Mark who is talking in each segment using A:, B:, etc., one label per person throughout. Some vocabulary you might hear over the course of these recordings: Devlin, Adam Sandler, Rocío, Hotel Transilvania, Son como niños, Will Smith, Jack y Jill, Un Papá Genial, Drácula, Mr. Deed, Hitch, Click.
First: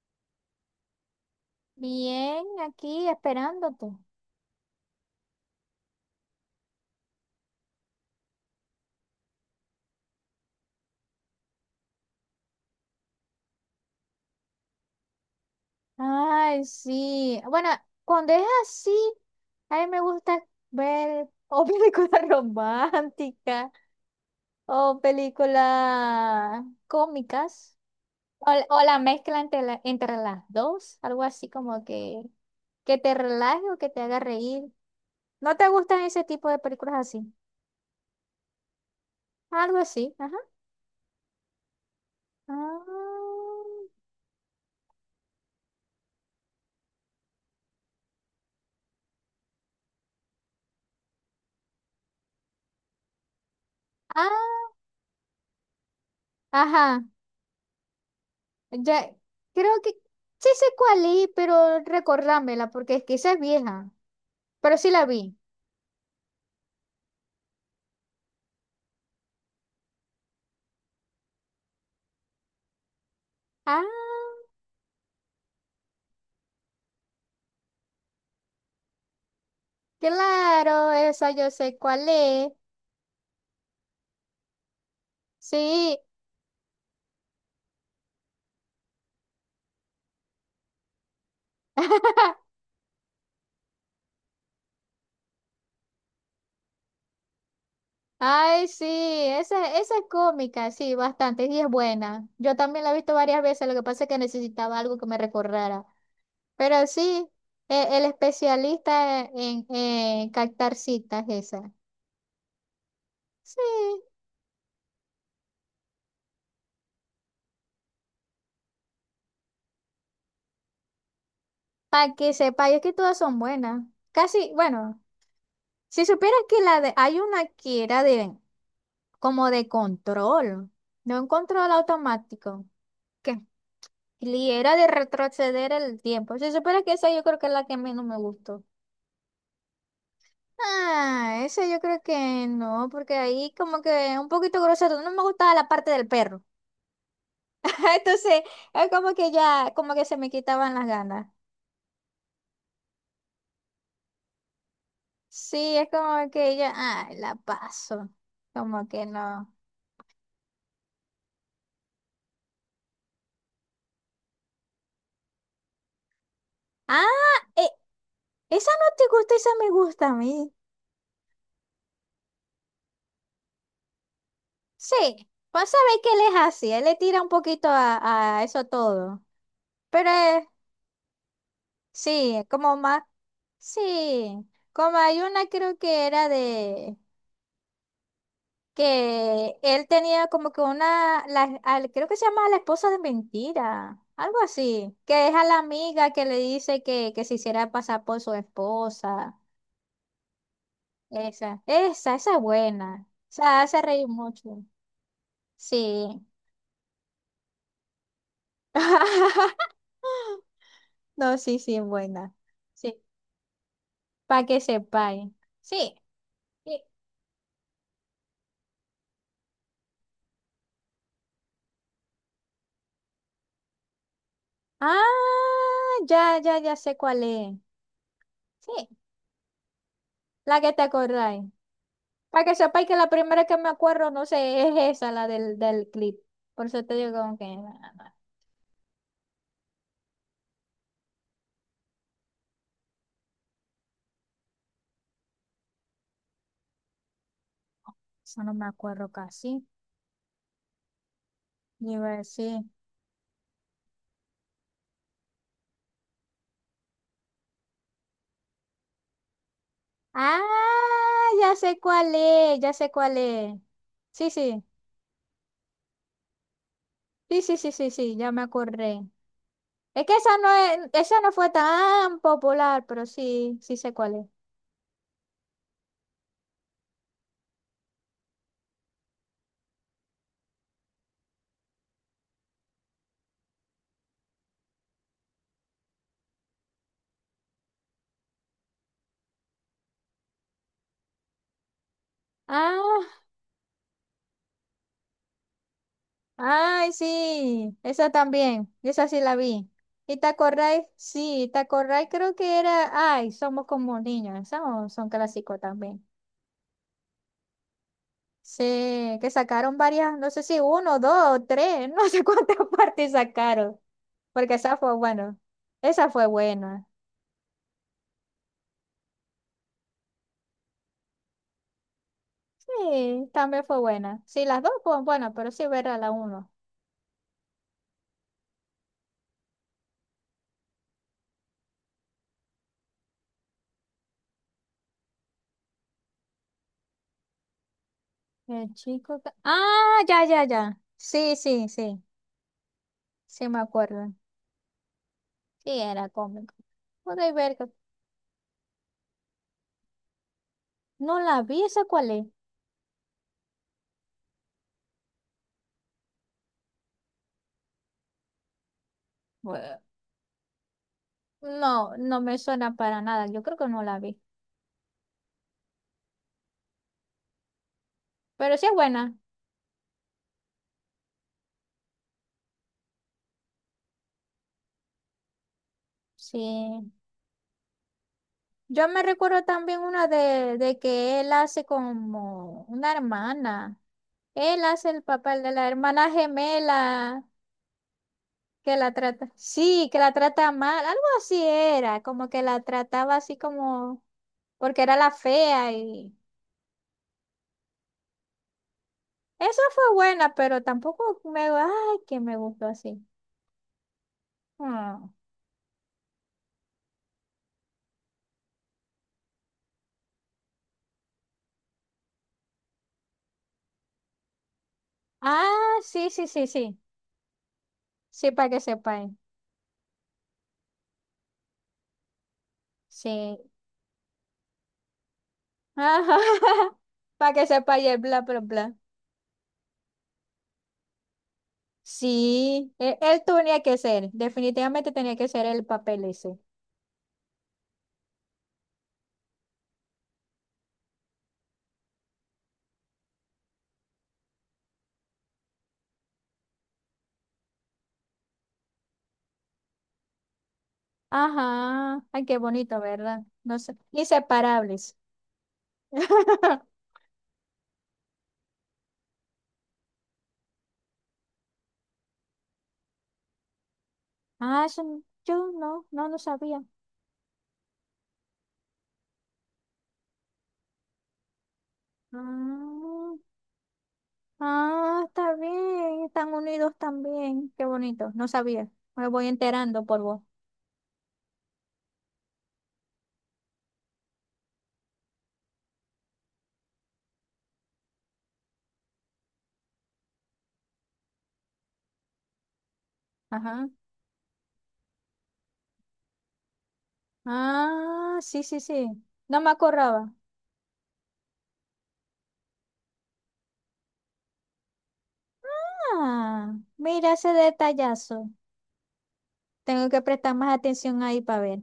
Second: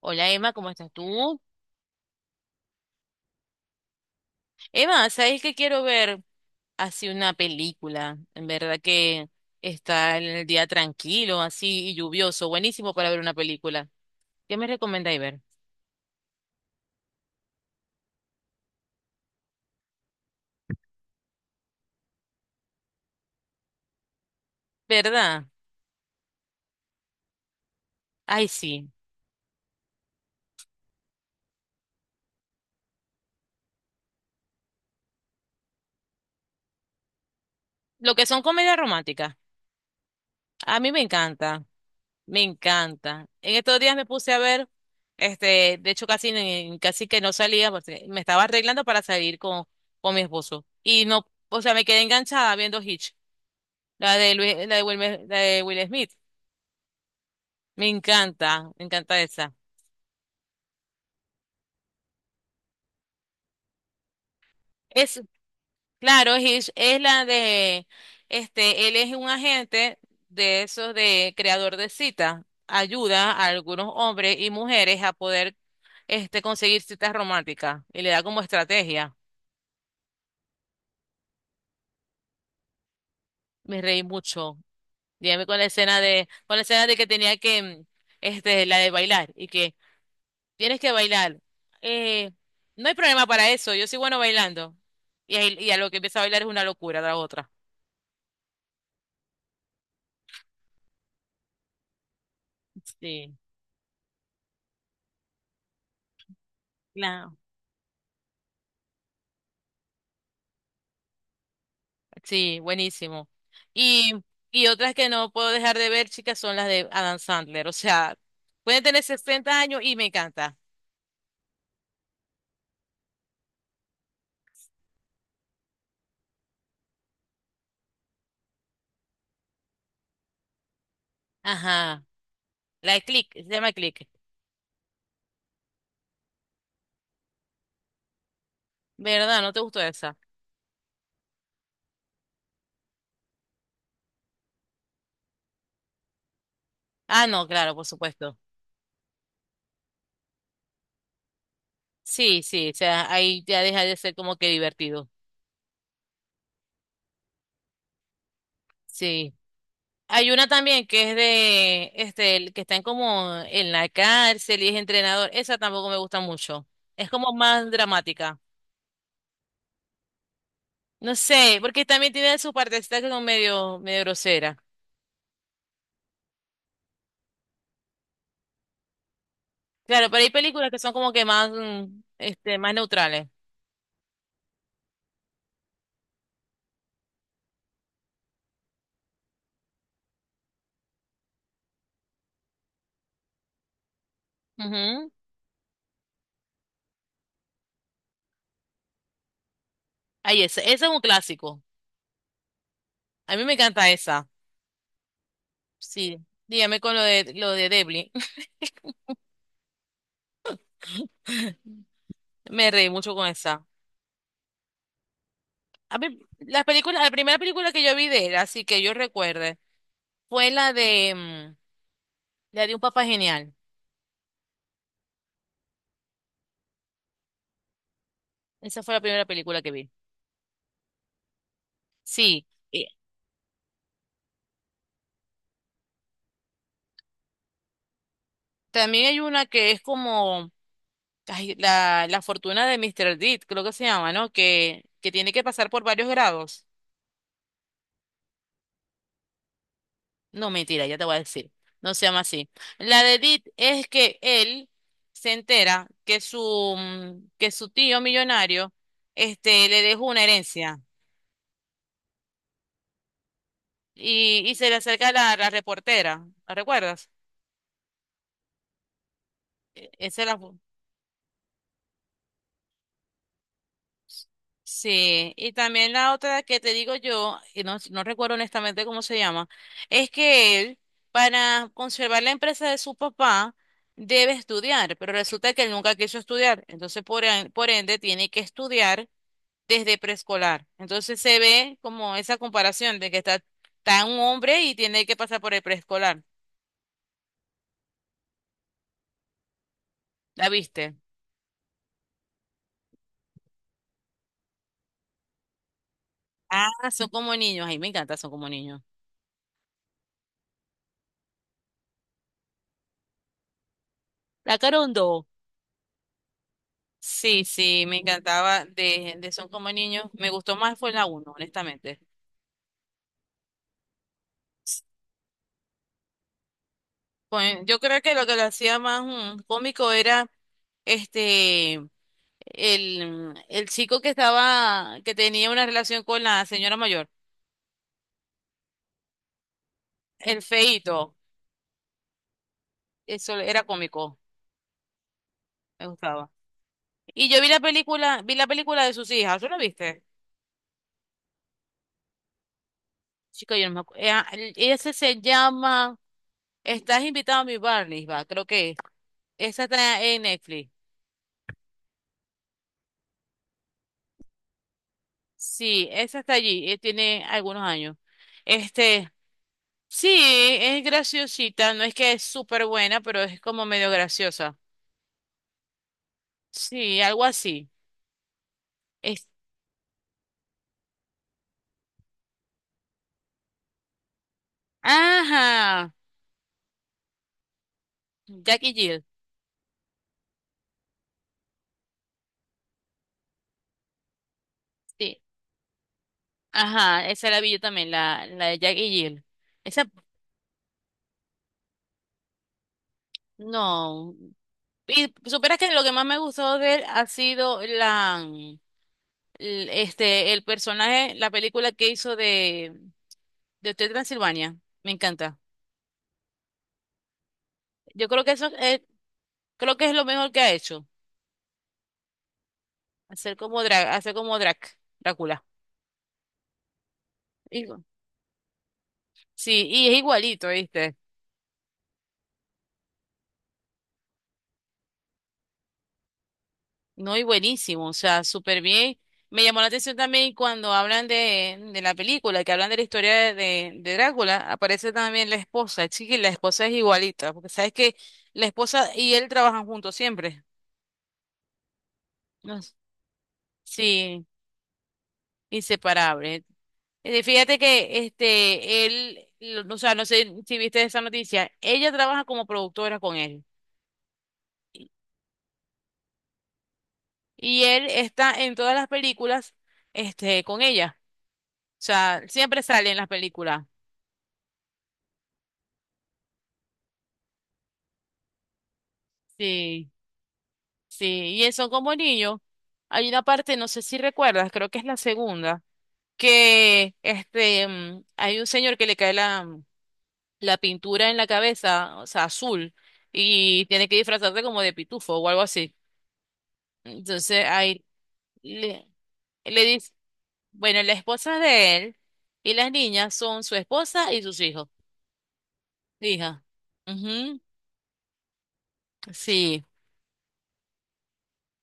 A: Hola Emma, ¿cómo estás tú?
B: Bien, aquí esperándote.
A: Emma, ¿sabes que quiero ver así una película? En verdad que está el día tranquilo, así y lluvioso, buenísimo para ver una película. ¿Qué me recomendáis ver?
B: Ay, sí. Bueno, cuando es así, a mí me gusta ver o películas románticas o
A: ¿Verdad?
B: películas cómicas
A: Ay,
B: o
A: sí.
B: la mezcla entre las dos, algo así como que te relaje o que te haga reír. ¿No te gustan ese tipo de películas así?
A: Lo que son comedias románticas.
B: Algo así, ajá.
A: A mí me encanta, me encanta.
B: Ah,
A: En estos días me puse a ver, de hecho casi, casi que no salía, porque me estaba arreglando para salir con mi esposo. Y no, o sea, me quedé enganchada viendo Hitch. La
B: ah,
A: de Luis, la de Will Smith.
B: ajá.
A: Me
B: Ya,
A: encanta esa.
B: creo que sí sé cuál es, pero recordámela, porque es que esa es vieja. Pero sí la
A: Es,
B: vi.
A: claro, es la de él es un agente de esos de creador de cita. Ayuda a
B: Ah,
A: algunos hombres y mujeres a poder, conseguir citas románticas y le da como estrategia.
B: claro, esa yo sé cuál es.
A: Me reí mucho. Dígame con la
B: Sí.
A: escena de con la escena de que tenía que, la de bailar tienes que bailar. Eh, no hay problema para eso, yo soy bueno bailando. Y, y a lo que empieza a bailar es una locura, la otra.
B: Ay, sí, esa es cómica, sí, bastante, y es buena. Yo también la he visto
A: Sí,
B: varias veces, lo que pasa es que necesitaba algo que me recordara. Pero sí,
A: claro.
B: el especialista en captar citas, esa.
A: Sí, buenísimo.
B: Sí,
A: Y, y otras que no puedo dejar de ver, chicas, son las de Adam Sandler. O sea, pueden tener 60 años y me encanta.
B: para que sepa, y es que todas son buenas. Casi, bueno. Si supieras que la de, hay una que era de, como de control, no un control
A: Ajá.
B: automático,
A: La de Click,
B: que
A: se llama Click.
B: era de retroceder el tiempo. Si supieras que esa yo creo que es la que menos me gustó.
A: ¿Verdad? ¿No te gustó esa?
B: Ah, esa yo creo que no, porque ahí como que un poquito grosero, no me gustaba la parte del perro.
A: Ah, no, claro, por supuesto.
B: Entonces, es como que ya, como que se me quitaban las ganas.
A: Sí, sí, o sea, ahí ya deja de ser como que divertido.
B: Sí, es como que ya, ay, la paso. Como que
A: Sí.
B: no.
A: Hay una también que es el que están como en la cárcel y es entrenador. Esa tampoco me gusta mucho.
B: Ah,
A: Es como
B: eh,
A: más dramática.
B: esa no te gusta, esa me gusta a mí.
A: No sé, porque también tiene sus partecitas que son medio, medio grosera.
B: Sí, pues sabéis que él es así, él le tira un poquito a eso todo.
A: Claro,
B: Pero
A: pero hay películas que son como que más,
B: sí,
A: más
B: como más,
A: neutrales.
B: sí, como hay una creo que era de que él tenía como que una, la, creo que se llama la esposa de mentira, algo así,
A: Ujú.
B: que es a la amiga que le dice que se hiciera pasar por su esposa.
A: Ahí esa, esa es un
B: Esa,
A: clásico.
B: esa, esa es buena. O
A: A mí me
B: sea, hace
A: encanta
B: reír
A: esa.
B: mucho.
A: Sí.
B: Sí.
A: Dígame con lo de Devlin.
B: No, sí, sí, buena.
A: Me reí
B: Sí,
A: mucho con esa.
B: para que sepáis. Sí.
A: A mí, las
B: y-
A: películas, la primera película que yo vi de él, así que yo recuerde. Fue la la de Un Papá Genial.
B: Ah, ya, ya, ya sé cuál es.
A: Esa
B: Sí,
A: fue la primera película que vi.
B: la que te acordáis. Para
A: Sí,
B: que sepáis
A: y
B: que la primera que me acuerdo, no sé, es esa, la del clip. Por eso te digo como que, no, no,
A: también hay una que es como ay, la fortuna de Mr. Deed, creo que se llama, ¿no? Que tiene que pasar por varios grados.
B: eso no me acuerdo casi.
A: No, mentira, ya te voy a decir.
B: Y
A: No se
B: iba a
A: llama así.
B: decir,
A: La de Deed es que él se entera que que su tío millonario le dejó una herencia
B: ah, ya sé cuál es, ya sé cuál es. Sí,
A: y
B: sí,
A: se le acerca la, la reportera. ¿La recuerdas?
B: sí, sí, sí, sí, sí, ya me acordé. Es que
A: Esa es
B: esa
A: la.
B: no es, esa no fue tan popular, pero sí, sí sé cuál es.
A: Sí, y también la otra que te digo yo, y no, no recuerdo honestamente cómo se llama, es que él, para conservar la empresa de su papá, debe estudiar, pero resulta que él nunca quiso estudiar, entonces por ende tiene que estudiar desde preescolar. Entonces se ve como esa comparación
B: Ah,
A: de que está, está un hombre y tiene que pasar por el preescolar.
B: ay, sí, esa también, esa sí la vi. ¿Y te
A: ¿La
B: acordáis?
A: viste?
B: Sí, ¿te acordáis? Creo que era, ay, somos como niños, esos son clásicos también.
A: Ah, son como niños, ay, me encanta, son como niños.
B: Sí, que sacaron varias, no sé si uno, dos, tres, no sé cuántas partes sacaron, porque
A: La
B: esa fue
A: carondo.
B: bueno, esa fue buena.
A: Sí, sí, me encantaba de Son como niños. Me gustó más fue la uno, honestamente.
B: Sí, también fue buena. Sí, las dos fueron buenas, pero sí verá la uno.
A: Pues, yo creo que lo hacía más cómico era este el chico que estaba, que tenía una relación con la señora mayor,
B: El chico que- Ah, ya,
A: el
B: ya, ya.
A: feíto.
B: Sí, sí, sí,
A: Eso
B: sí me
A: era
B: acuerdo.
A: cómico,
B: Sí,
A: me
B: era
A: gustaba.
B: cómico.
A: Y
B: Podéis
A: yo
B: ver.
A: vi la película de sus hijas, ¿tú la viste?
B: No la vi, ¿esa cuál es?
A: Chica, yo no me acuerdo. Ese se llama Estás invitado a mi Barney, va, creo que es. Esa
B: Bue-
A: está en Netflix.
B: no, no me suena para nada, yo creo que no la vi,
A: Sí, esa está allí, tiene algunos años.
B: pero sí es
A: Este,
B: buena,
A: sí, es graciosita, no es que es súper buena, pero es como medio graciosa.
B: sí.
A: Sí, algo así.
B: Yo me
A: Es,
B: recuerdo también una de que él hace como una hermana, él hace el papel de la
A: ajá,
B: hermana gemela,
A: Jack y
B: que la
A: Jill.
B: trata, sí, que la trata mal, algo así era, como que la trataba así como, porque era la
A: Sí,
B: fea y
A: ajá, esa la vi yo también, la de Jack y Jill.
B: esa fue
A: Esa,
B: buena, pero tampoco me, ay, que me gustó así.
A: no.
B: Mm.
A: Y supieras que lo que más me gustó de él ha sido la, mm, l- este, el personaje, la película que hizo de Hotel Transilvania. Me encanta.
B: Ah, sí, sí, sí, sí.
A: Yo creo
B: Sí,
A: que
B: para
A: eso,
B: que sepáis.
A: creo que es lo mejor que ha hecho.
B: Sí.
A: Hacer como drag, Drácula.
B: Ajá. Para que
A: Igu-
B: sepáis el bla, bla, bla.
A: Sí, y es igualito, ¿viste?
B: Sí, él, tenía que ser. Definitivamente tenía que ser el papel ese.
A: No, y buenísimo, o sea, súper bien. Me llamó la atención también cuando hablan de la película, que hablan de la historia de Drácula, aparece también la esposa, chiqui, la esposa es igualita, porque sabes que la esposa y él trabajan juntos siempre.
B: Ajá. Ay, qué
A: No s-
B: bonito, ¿verdad? No sé.
A: Sí,
B: Inseparables.
A: inseparable. Fíjate que o sea, no sé si viste esa noticia, ella trabaja como productora con él.
B: Ah, eso no- yo no, no, no sabía.
A: Y él está en todas las películas, con ella. O sea, siempre sale en las
B: Ah,
A: películas.
B: ah, está bien. Están unidos también. Qué bonito. No sabía. Me voy enterando
A: Sí,
B: por vos.
A: sí. Y él son como niños. Hay una parte, no sé si recuerdas, creo que es la segunda, que hay un señor que le cae la pintura en la cabeza, o sea, azul, y
B: Ajá.
A: tiene que disfrazarse como de pitufo o algo así. Entonces, ahí
B: Ah, sí, sí,
A: le,
B: sí. No me
A: le dice,
B: acordaba.
A: bueno, la esposa de él y las niñas son su esposa y sus hijos. Hija.
B: Ah, mira ese
A: Ujú,
B: detallazo.
A: sí,
B: Tengo que prestar más atención ahí para ver.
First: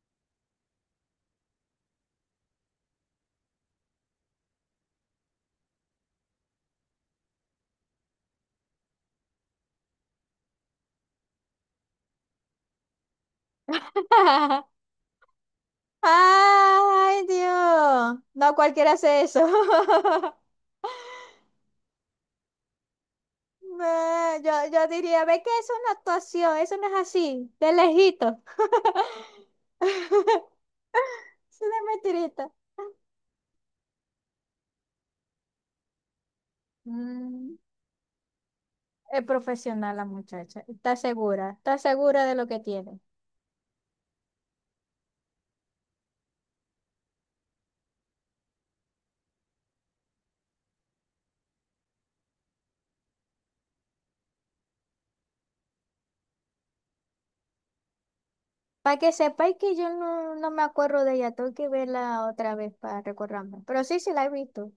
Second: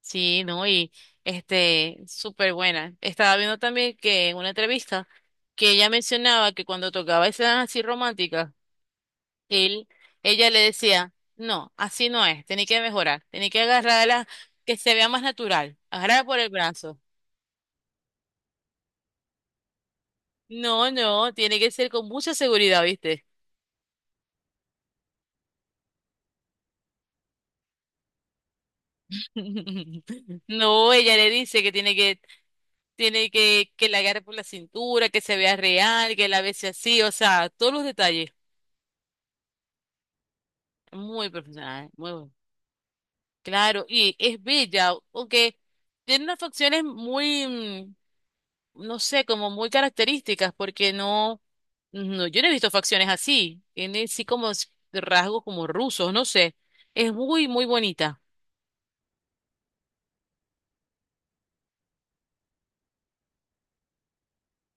A: sí, ¿no? Y súper buena. Estaba viendo también que en una entrevista que ella mencionaba que cuando tocaba escenas así románticas, él, ella le decía, no, así no es, tenés que mejorar, tenés que agarrarla que se vea más natural, agarrarla por el brazo.
B: ¡Ay, Dios! No cualquiera hace eso.
A: No, no, tiene que ser con mucha seguridad, ¿viste?
B: No, yo diría, ve que es una actuación, eso no es así, de lejito.
A: No, ella le
B: Es
A: dice que
B: una
A: tiene que
B: mentirita.
A: tiene que la agarre por la cintura, que se vea real, que la bese así, o sea,
B: Mm,
A: todos los detalles.
B: es profesional la muchacha,
A: Muy
B: está
A: profesional, ¿eh? Muy
B: segura
A: bueno.
B: de lo que tiene.
A: Claro, y es bella, aunque tiene unas facciones muy, no sé, como muy características, porque no, no, yo no he visto facciones así. Tiene así como rasgos como rusos, no sé. Es muy, muy bonita.
B: Para que sepáis que yo no, no me acuerdo de ella, tengo que verla otra vez para recordarme. Pero sí, sí la he visto.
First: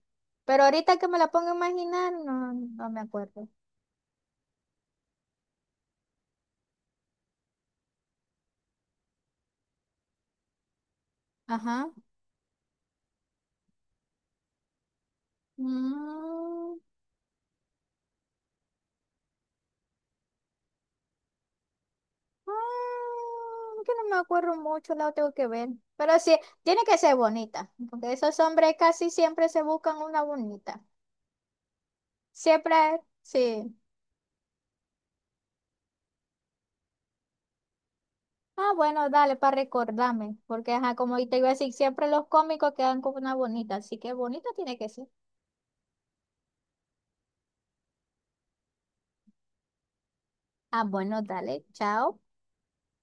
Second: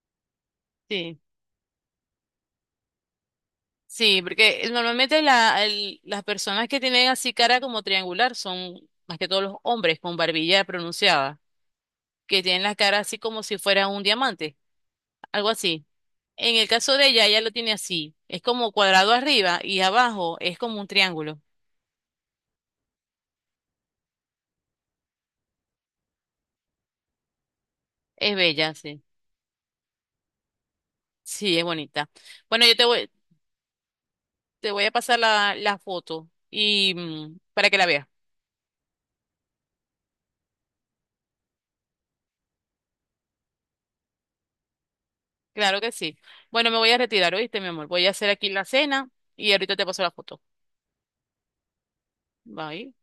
B: Pero ahorita que me
A: Sí.
B: la pongo a imaginar, no, no me acuerdo.
A: Sí, porque normalmente las personas que tienen así cara como triangular son más que todos los hombres con barbilla pronunciada,
B: Ajá.
A: que tienen la cara así como si fuera un diamante, algo así. En el
B: Mm,
A: caso de ella, ella lo tiene así, es como cuadrado arriba y abajo es como un triángulo.
B: ah, que no me acuerdo mucho, la tengo que ver. Pero sí, tiene que ser bonita, porque
A: Es
B: esos
A: bella,
B: hombres
A: sí.
B: casi siempre se buscan una bonita.
A: Sí, es bonita. Bueno,
B: Siempre, sí.
A: te voy a pasar la foto y para que la veas.
B: Ah, bueno, dale, para recordarme, porque ajá, como te iba a decir, siempre los cómicos quedan con una bonita, así que bonita tiene que ser.
A: Claro que sí. Bueno, me voy a retirar, ¿oíste, mi amor? Voy a hacer aquí la cena y ahorita te paso la foto.
B: Ah, bueno, dale, chao.
A: Bye.